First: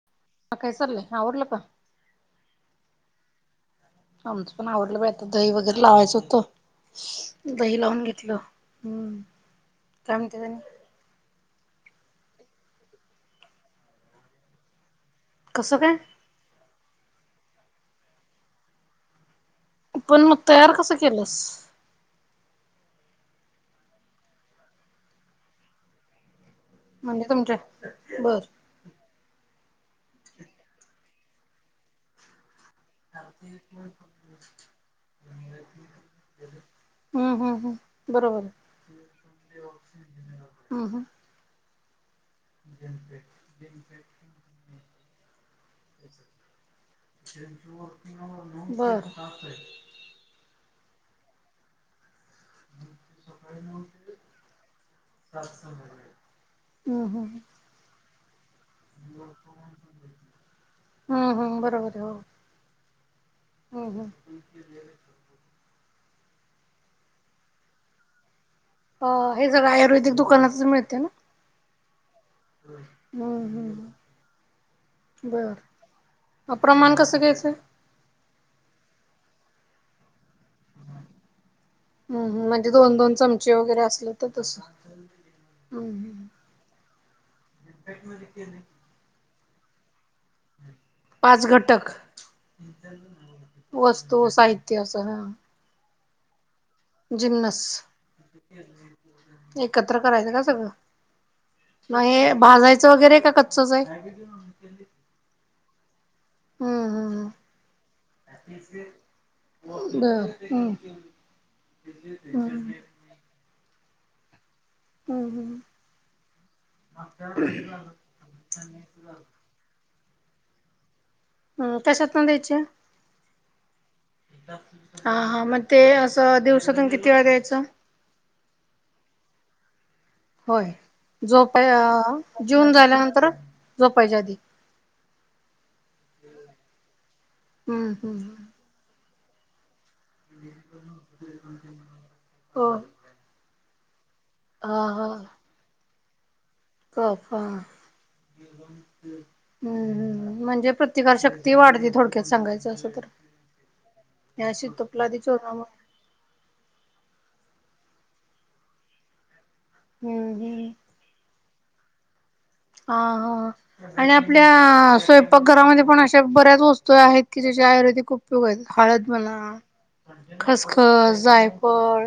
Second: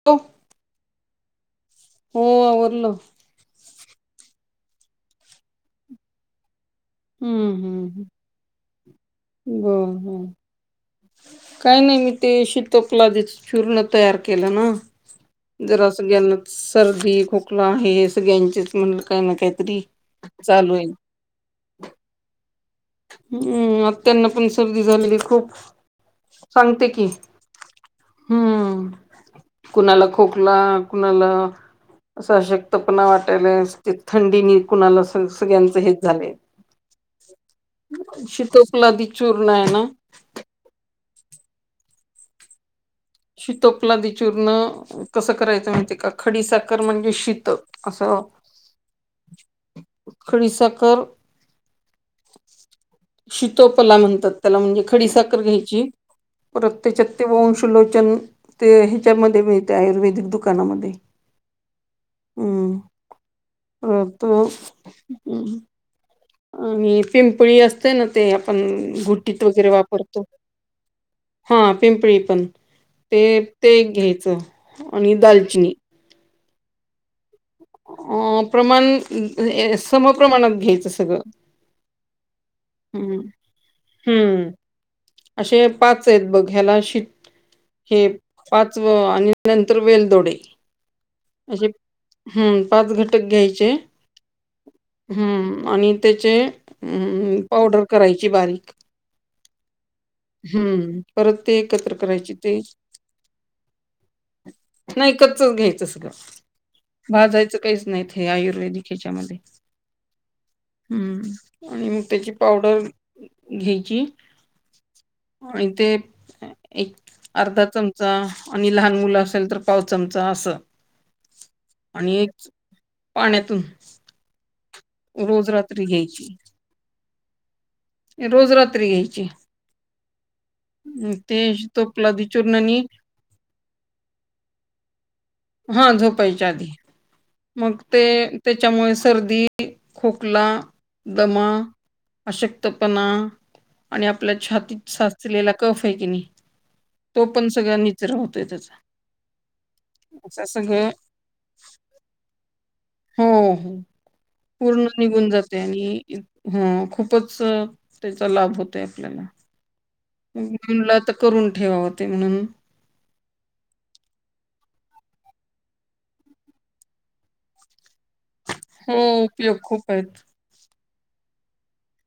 [unintelligible] ह काय चाललंय, आवरल का? हो, आवरल. आमचं पण आवरलं बाई आता, दही वगैर लावायचं हम्म होतं. दही लावून हम्म घेतलं, हम बर काय बर म्हणत्यात? [unintelligible] काही नाही, मी ते शतोपलादी चूर्ण तयार केलं ना? कसं जरा काय? सगळ्यांना सरदी खोकला हे सगळ्यांचेच म्हणलं, काय ना काहीतरी पण मग तयार चालू आहे. कसं केलंस? हम्म! आता त्यांना पण सर्दी झालेली खूप सांगते की, म्हणजे तुमच्या बर हम्म! कुणाला खोकला कुणाला? [unintelligible] वाटायला ते थंडी नि कुणाला सगळ्यांच हेच झालंय. हम्म हम्म हम्म शितोपलादी चूर्ण आहे. ना हो, ह. [unintelligible] शितोपलादी चूर्ण कसं करायचं, माहितीय का? खडी साखर म्हणजे शितप बरं. खडी साखर शितोपला म्हणतात, त्याला म्हणजे खडी साखर घ्यायची प्रत्यचत्य हम्म वंशलोचन ते ह्याच्यामध्ये मिळते, आयुर्वेदिक दुकानामध्ये. हम्म हम्म बरोबर हो, हम्म हम्म हम्म! परत [unintelligible] आणि पिंपळी असते, ना ते आपण घुटीत हे सगळं वगैरे आयुर्वेदिक वापरतो. दुकानातच मिळते ना? हा पिंपळी पण ते हम्म ते एक हम्म घ्यायचं, आणि दालचिनी. बर प्रमाण कसं घ्यायचे? अ प्रमाण सम प्रमाणात घ्यायचं, सगळं. हम म्हणजे, दोन दोन हम्म चमचे वगैरे असलं तर हम्म तसं असे हम्म पाच आहेत, हम्म. बघ ह्याला शी [unintelligible] पाचवं आणि नंतर वेलदोडे. पाच घटक. हम पाच घटक घ्यायचे, वस्तू साहित्य असं हा हम आणि त्याचे अं, [unintelligible] पावडर करायची बारीक. एकत्र करायचं का, सगळं हं, परत ते एकत्र मग हे करायची ते भाजायचं वगैरे का कच्चच आहे? नाही, कच्चच घ्यायचं सगळं. हम्म भाजायचं काहीच नाहीत हे आयुर्वेदिक ह्याच्यामध्ये. हम्म बर हम्म हम्म आणि मग त्याची हम्म पावडर घ्यायची? हम्म हम्म आणि ते एक अर्धा चमचा आणि लहान मुलं असेल तर, पाव चमचा असं कशात आणि ना एक द्यायचे पाण्यातून हा, हा रोज मग ते रात्री घ्यायची. असं दिवसातून किती वेळा द्यायचं. रोज रात्री घ्यायची. होय, अं, ते झोप अ तोपलादी जेऊन चूर्णनी झाल्यानंतर झोपायच्या आधी. हा झोपायच्या आधी मग हम्म ते हम्म त्याच्यामुळे सर्दी खोकला, दमा, हो अशक्तपणा आणि आपल्या हा छातीत हा साचलेला कफ आहे की नाही तो कफ हा पण सगळ निचरा होतोय त्याचा हम्म असं हम्म म्हणजे सगळं प्रतिकारशक्ती वाढते थोडक्यात सांगायचं असं तर हो हो या पूर्ण शीतोपलादी निघून जाते चूर्णामुळे आणि हम्म खूपच त्याचा लाभ होतय आपल्याला. हम्म मग हम्म म्हणला तर करून ठेवावते म्हणून आ हा. आणि आपल्या स्वयंपाक घरामध्ये पण अशा बऱ्याच वस्तू आहेत की ज्याच्या आयुर्वेदिक खूप [unintelligible] हो हळद म्हणा उपयोग खूप आहेत खसखस, जायफळ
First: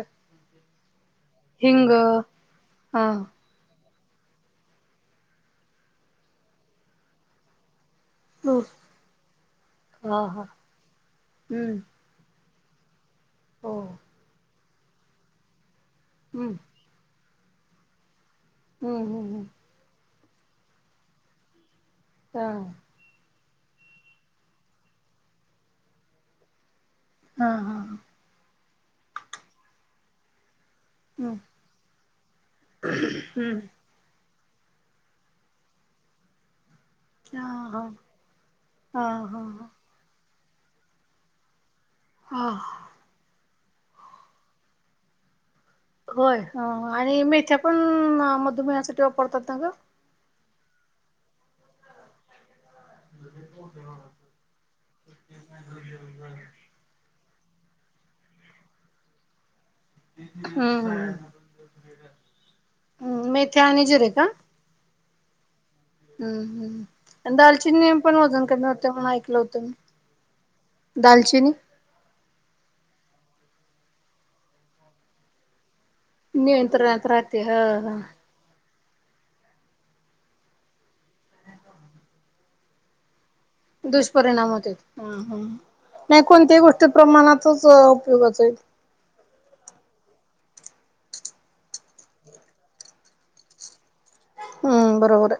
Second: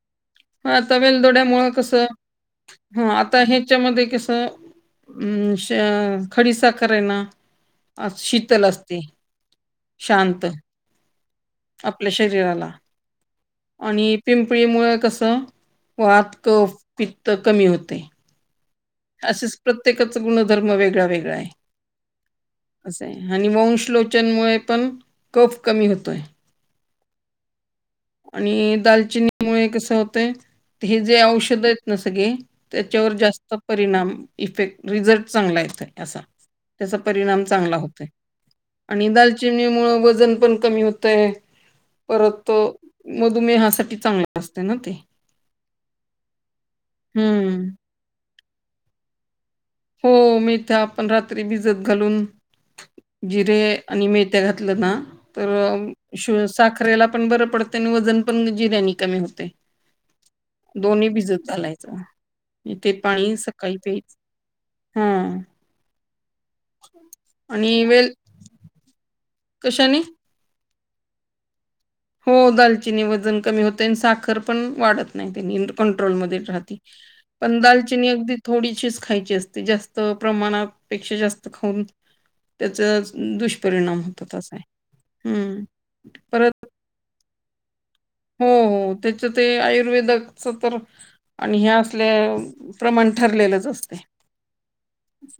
हा तवेल दोड्यामुळ हिंग कसं हा आता हे त्याच्यामध्ये कसं अ श खडीसाखर आहेना अस शीतल असते हा हा शांत हम्म. आपल्या शरीराला हो आणि पिंपळी मुळं कसं वाात, हम्म कफ, पित्त कमी होते. हम्म हम्म हम्म असेच प्रत्येकाचा गुणधर्म वेगळा वेगळा आहे. हा. असं आहे आणि वंशलोचनमुळे पण कफ कमी होतोय. हा हा हा. आणि दालचिनी मुळे कसं होतंय हे जे हम्म औषध आहेत ना सगळे त्याच्यावर जास्त हम्म परिणाम इफेक्ट रिझल्ट चांगला येतोय असा. त्याचा परिणाम हा चांगला हा होतोय हा आणि हा दालचिनी हा. मुळं वजन पण कमी होत तय हे परत हा तो मधुमेहासाठी चांगला असते ना ते. होय आणि मेथ्या हम्म. पण मधुमेहासाठी वापरतात ना ग? हो मेथ्या आपण रात्री भिजत घालून जिरे आणि मेथ्या घातलं ना तर अ शु साख रेला पण बरं पडते आणि वजन पण जिऱ्यानी कमी होते. हम्म दोन्ही हम्म. भिजत चालायचा ते पाणी मेथी सकाळी आणि पियाय जिरे का हा. हम्म हम्म आणि दालचिनी पण वजन कमी होते म्हणून ऐकलं होतं मी. कशाने? दालचिनी हो दालचिनी वजन कमी होते आणि साखर पण वाढत नाही त्यांनी कंट्रोलमध्ये राहती नियंत्रणात राहते ह पण ह दालचिनी अगदी थोडीशीच खायची असते जास्त प्रमाणापेक्षा जास्त खाऊन त्याचास दुष् दुष्परिणामात येतो हा हा नाही कोणत्याही परत गोष्टी प्रमाणातच उपयोगाच आहे. त्याच्या ते आयुर्वेदकच तर आणि हे असले प्रमाण ठरलेलंच असते. हम्म, बरोबर आहे.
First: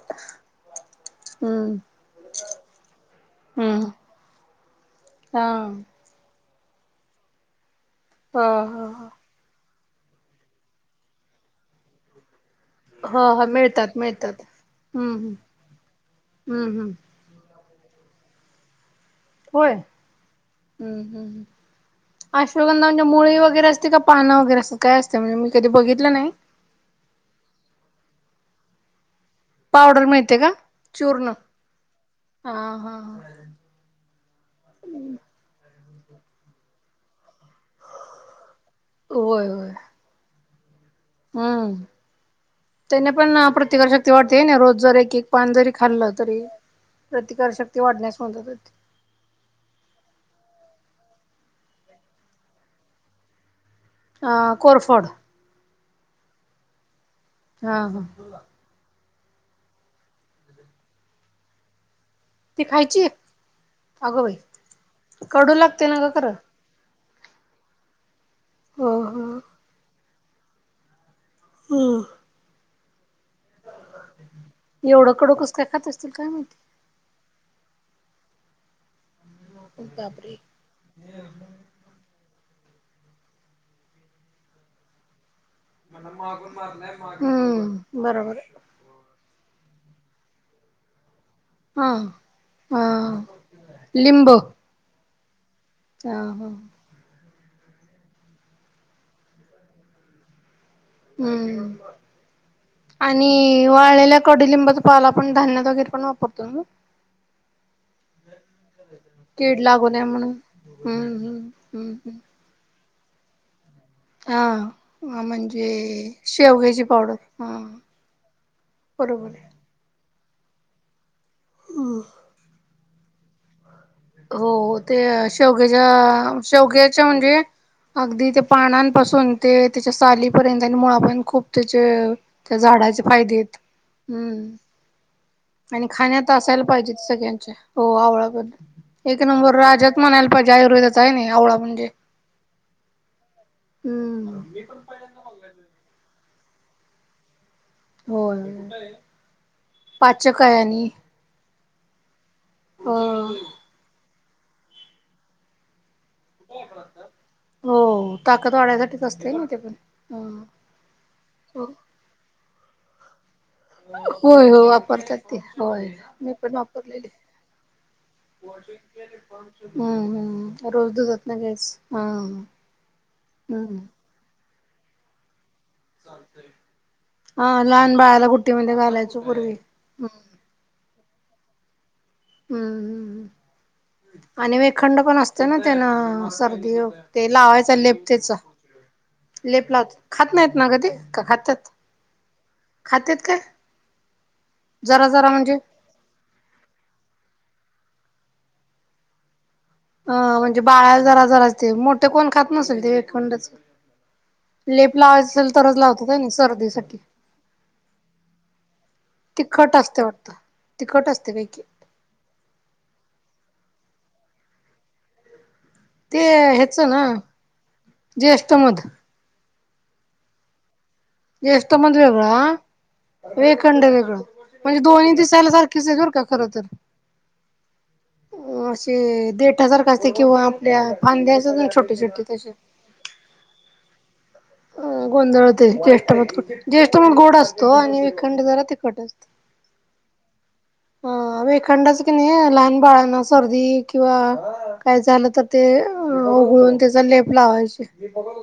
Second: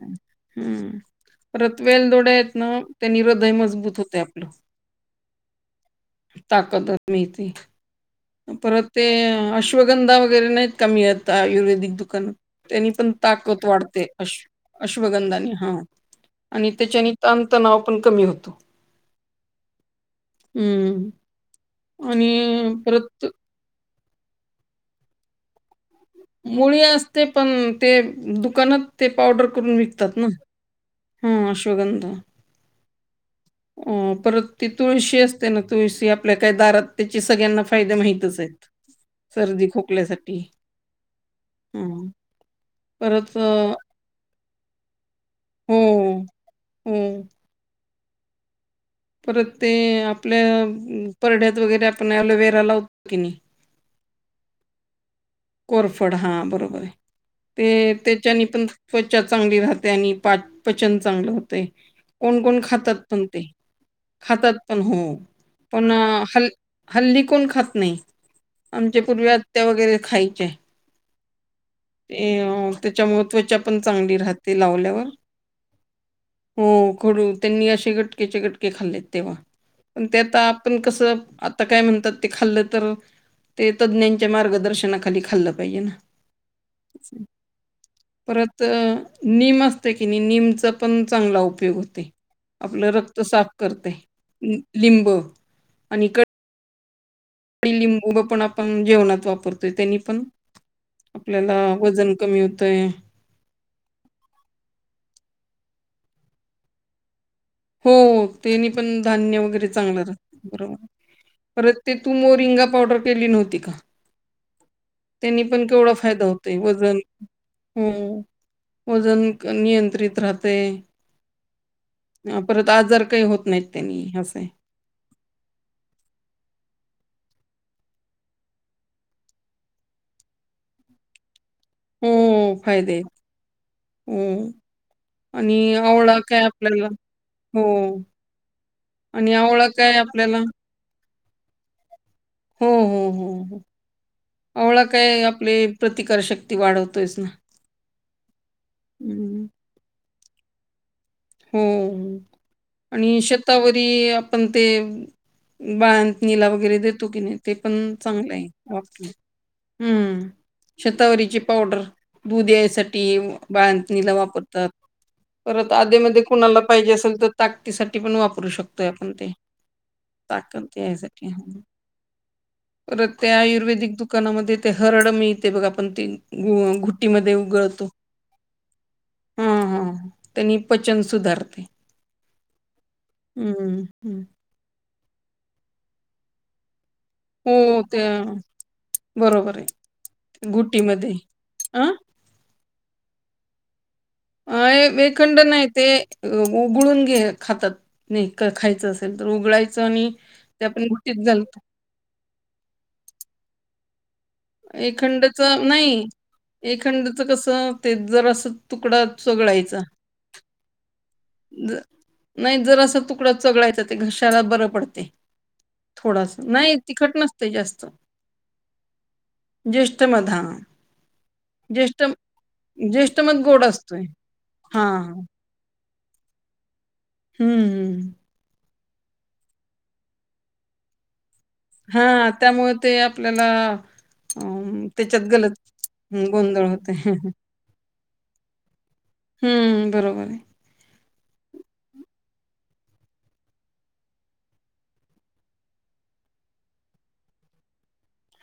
हम्म. हम्म परत वेलदोड्या आहेत ना त्यांनी हृदय हम्म मजबूत होते आपलं. हा. ताकत मिळती. ह परत ते ह अश्वगंधा वगैरे नाहीत काय मिळत आयुर्वेदिक दुकाना त्यांनी पण ह ह ताकद मिळतात वाढते मिळतात अश् हम्म हम्म अश्वगंधाने हा आणि हम्म हम्म त्याच्या नी तण तणाव पण कमी होतो. होय हम्म हम्म आणि अश्वगंधा म्हणजे परत मूळ वगैरे असते का पाण वगैरे असं काय असते म्हणजे मी कधी बघितलं नाही. मुळी असते पण ते दुकानात ते पावडर करून पावडर विकतात ना मिळते का चूर्ण ह अश्वगंधा हा हा अ परत ती तुळशी असते ना तुळशी आपल्या काय दारात त्याचे सगळ्यांना फायदे माहितच आहेत होय सर्दी होय खोकल्यासाठी हम्म हं. त्याने पण परत अ, प्रत वर्ष शती वाटते ना रोज जर एक एक पान जरी हो, खाल्लं तरी हो. प्रतिकारशक्ती वाढण्यास म्हणतात परत ते आपल्या परड्यात वगैरे आपण अलोवेरा लावतो की नाही कोरफोड कोरफड हा बरोबर ते हा हा तेच्यानी पण स्वच्छ चांगली राहते आणि पा पचन चांगलं होते कोण कोण ती खातात खायची पण ते अगं बाई खातात पण हो कडू लागते पण ना ग खरं हल् हल्ली कोण खात नाही हो आमच्या हो पूर्वी आत्या वगैरे खायच्या हम्म ते त्याच्या त्वच्या पण चांगली राहते लावल्यावर एवढं कडू कस काय खात असतील काय हो माहिती खड त्यांनी असे गटकेचे गटके खाल्लेत तेव्हा पण ते बापरे आता आपण कसं आता काय म्हणतात ते खाल्लं तर ते तज्ज्ञांच्या मार्गदर्शनाखाली खाल् पाहिजे ना. हम्म बरोबर तर निम असते की नाही निमचा पण चांगला उपयोग उपयोग हा होते हा आपलं रक्त साफ करते लिंब ह ह आणि लिंबू पण आपण जेवणात वापरतोय त्यांनी पण आपल्याला हम्म वजन कमी होतय आणि वाळलेल्या कडलिंबाचा पाला आपण धान्यत वगैरे पण वापरतो ना हो तेनी पण धान्य कीड वगैरे लागू नये चांगलं राहत म्हणून बरोबर हम्म हम्म परत हम्म ते तू हम्म मोरिंगा पावडर केली नव्हती का हा त्यांनी म्हणजे पण केवढा फायदा होतोय शेवग्याची वजन पावडर हा हो वजन बरोबर आहे. नियंत्रित राहते परत आजार काही होत नाहीत त्यांनी असं आहे. हो ते शेवग्याच्या शेवग्याच्या म्हणजे अगदी त्या पानांपासून ते त्याच्या सालीपर्यंत आणि मुळापर्यंत खूप हो त्याच्या त्या फायदे झाडाचे आहेत. फायदेत हम्म हो आणि आवळा खाण्यात काय असायला आपल्याला पाहिजे सगळ्यांच्या हो आवळबद्दल एक आणि नंबर आवळा काय राजाचं म्हणायला आपल्याला पाहिजे आयुर्वेदाचा नाही नाही आवळा म्हणजे हो, हो, हो, हो. हम् आवळा काय आपले प्रतिकार शक्ती वाढवतोयच ना पाचकायनी हो आणि हो शतावरी आपण ते बाळंतनिला वगैरे देतो की नाही ते पण हो चांगलं आहे ताकद वाढायसाठीच वापरून असते ना ते पण हम्म शतावरीची हो. पावडर दूध यायसाठी बाळतनीला होय हो वापरतात वापरतात ते परत होय आधीमध्ये मी पण कुणाला पाहिजे वापरलेली असेल तर ताकतीसाठी पण वापरू शकतोय आपण ते ताकद यासाठी लगेच हो हो. तर त्या आयुर्वेदिक दुकानामध्ये ते हरड मिळते बघा पण त घुट्टीमध्ये हा उगळतो. लहान बाळाला गुट्टीमध्ये घालायचो पूर्वी हम हम. हम्म त्यांनी पचन सुधारते. हम्म हम्म हम्म. ह् आणि वेखंड पण असते ना त्यांन सर्दी ते लावायचा हो लेप त्या त्याचा. बरोबर लेप आहे लावतात खात नाहीत ना गं ते घुटीमध्ये का खातात हा खातेत काय? अ जरा जरा वेखंड म्हणजे नाही ते उगाळून घे खातात नाही खायचं असेल तर उगळायचं. अ म्हणजे बाळा जरा जरा अस ते मोठे कोण खात नसेल ते एकंडच लेप लावाय असेल तरच लावतो का नाही सर्दीसाठी. एखंडचं कसं ते जरासा तुकडा तिखट चोगळायचा. असते वाटत तिखट असते काय की. ज नाही जर असं तुकडा चगळायचा ते घशायला बरं पडते, थोडास नाही तिखट नसत जास्त ज्येषठ मध ज्येष्ठमध हा ज्येष्ठमध वेगळं ह ज्येष्ठमध गोड वेखंड असतोय. वेगळं म्हणजे दोन्ही हां. दिसायला सारखं किस आहे कर का खर तर. हम्म हम्. अ असे देट सारखा असते किंवा आपल्या फांद्याच हा त्यामुळे ते आपल्याला अ अ त्याच्यात गोंधळ गलत होते ज्येष्ठ गोंधळ होते. ज्येष्ठ म गोड असतो आणि विखंड जरा तिखट असतो. हं, बरोबर आहे. ह वेखंडच की नाही लहान बाळांना सर्दी किंवा काय झालं तर ते उघळून त्याचा लेप लावायची.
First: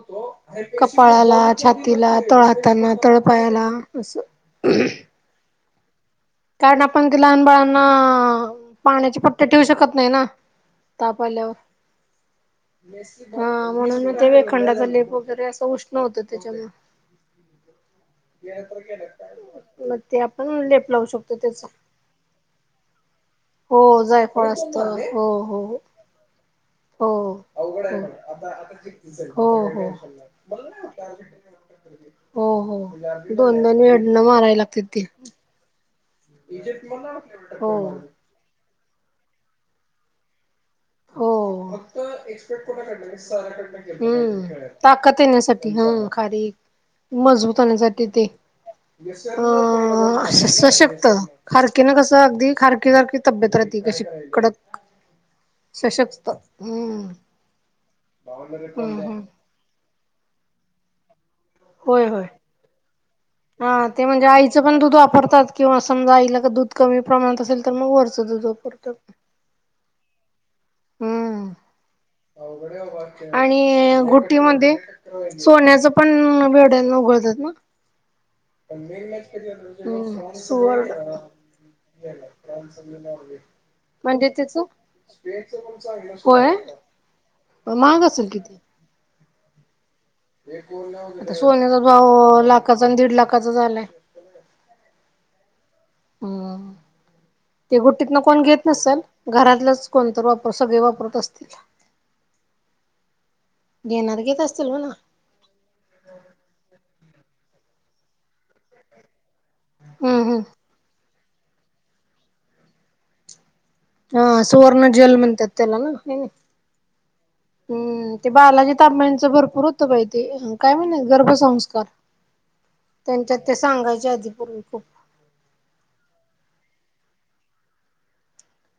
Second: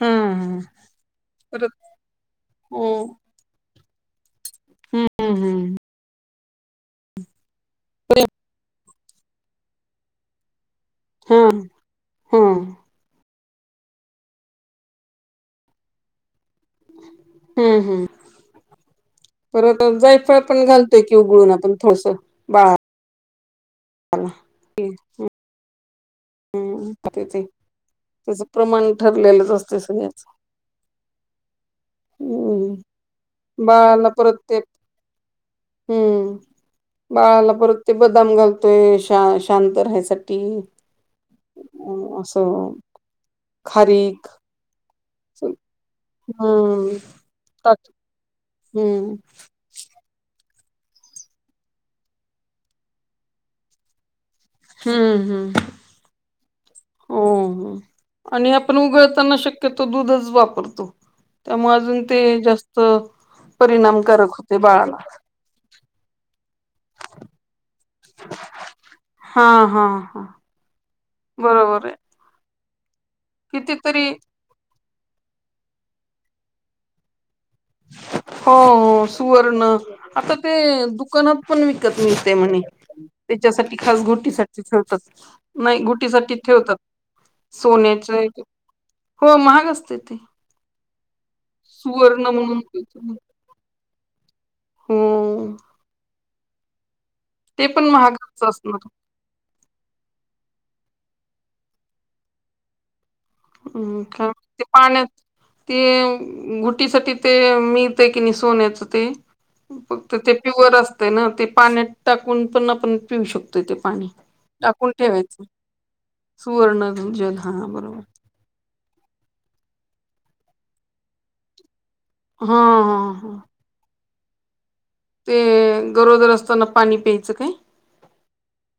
हा हा. कपाळाला परत छातीला तळ हो हाताना तळ उपायाला असं. हम्म हम् हम्. कारण आपण त लहान बाळांना पाण्याचे पट्टे ठेवू शकत नाही ना. ताप आल्यावर. हम्म हा हा. हा म्हणून म ते वेखंडाचा लेप वगैरे असं उष्ण होत त्याच्यामु हम्म हम्म मग ते आपण लेप लावू शकतो. उगाळून त्याचा. आपण थोडस बा हो जायफळ असत हो हो. हो, हम्म ते हो, त्याच प्रमाण ठरलेलंच असते हो. सगळ्याच. हो, हम्म हो दोन दोन बाळाला वडनं परत मारायला लागते ते. हम्म! बाळाला परत ते बदाम घालत ते श शांत राहायसाठी. हो! अ असं खारीक हम्म! ताकद येण्यासाठी हा खारीक हम्म. मजबूत हम्म होण्यासाठी ते [inaudible] [unintelligible] खारकीे ना कसं अगदी खारकी सारखी तब्येत राहती कशी कडक हम्म! हम्! सशक्त हम्म. हो, हो आणि आपण द्या. उगाळताना शक तो दूधच वापरतो त्यामुळे अजून होय ते होय. जास्त हा ते म्हणजे परिणामकारक होते आईचं पण दूध बाळाला वापरतात. किंवा समजा आईला का दूध कमी प्रमाणात असेल तर मग वरचं दूध वापरतो. हा हा हा हम्म. बरोबर आहे. आणि कितीतरी गु ी म सोन्याच पण भेड्याला उघडतात ना, हो सुवर्ण हम्म आता ते सुवर्ण दुकानात पण विकत मी ते म्हणे त्याच्यासाठी खास म्हणजे त्याच गोटीसाठी खेळतात. नाही गुटीसाठी होय ठेवतात महाग सोन्याचे असेल किती? हो महाग असते तेे आता सोन्याचा भाव म्हणून लाखाचा आणि दीड लाखाचा झालाय, हम्म हम्म ते पण गो्टीत ना महागच कोण घेत असणार नसेल? घरातलंच कोणत वापर सगळे वापरत असतील हम्म घेणार घेत ते असतील म्हणा. पाण्यात ते गुटीसाठीठी ते मिळत आहे की नाही सोन्याचं ते फक्त हम्म ते हम्म प्युअर असतं ना ते पाण्यात टाकून पण आपण पिऊ शकतोय ते पाणी हा सुवर्ण टाकून जल ठेवायचं म्हणतात त्याला ना हे ना. सुवर्ण दज हा बरोबर हम्म ते बालाजी तांबांचं भरपूर होतं पाहिे काय म्हण गर्भसंस्कार हा हा हा. त्यांच्यात ते सांगायच्या आधी पूर्वी खूप ते गरोदर असताना पाणी प्यायचं काय?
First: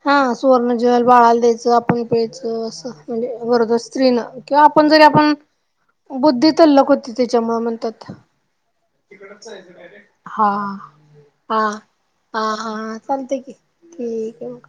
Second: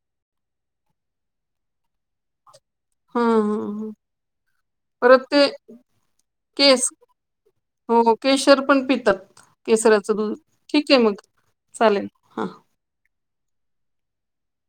हा सुवर्ण जल बाळाला द्यायचं आपण प्यायचं असं. हा म्हणजे हा गरोदर हा स्त्रीन किंवा आपण जरी परत आपण ते बुद्धी तल्लक केस होती त्याच्यामुळ म्हणतात. हो केशर पण पितात केसराचं [unintelligible] दूध हा. ठीक आहे मग हा चालेल. हा -हा चालतय की ठीक आहे मगं.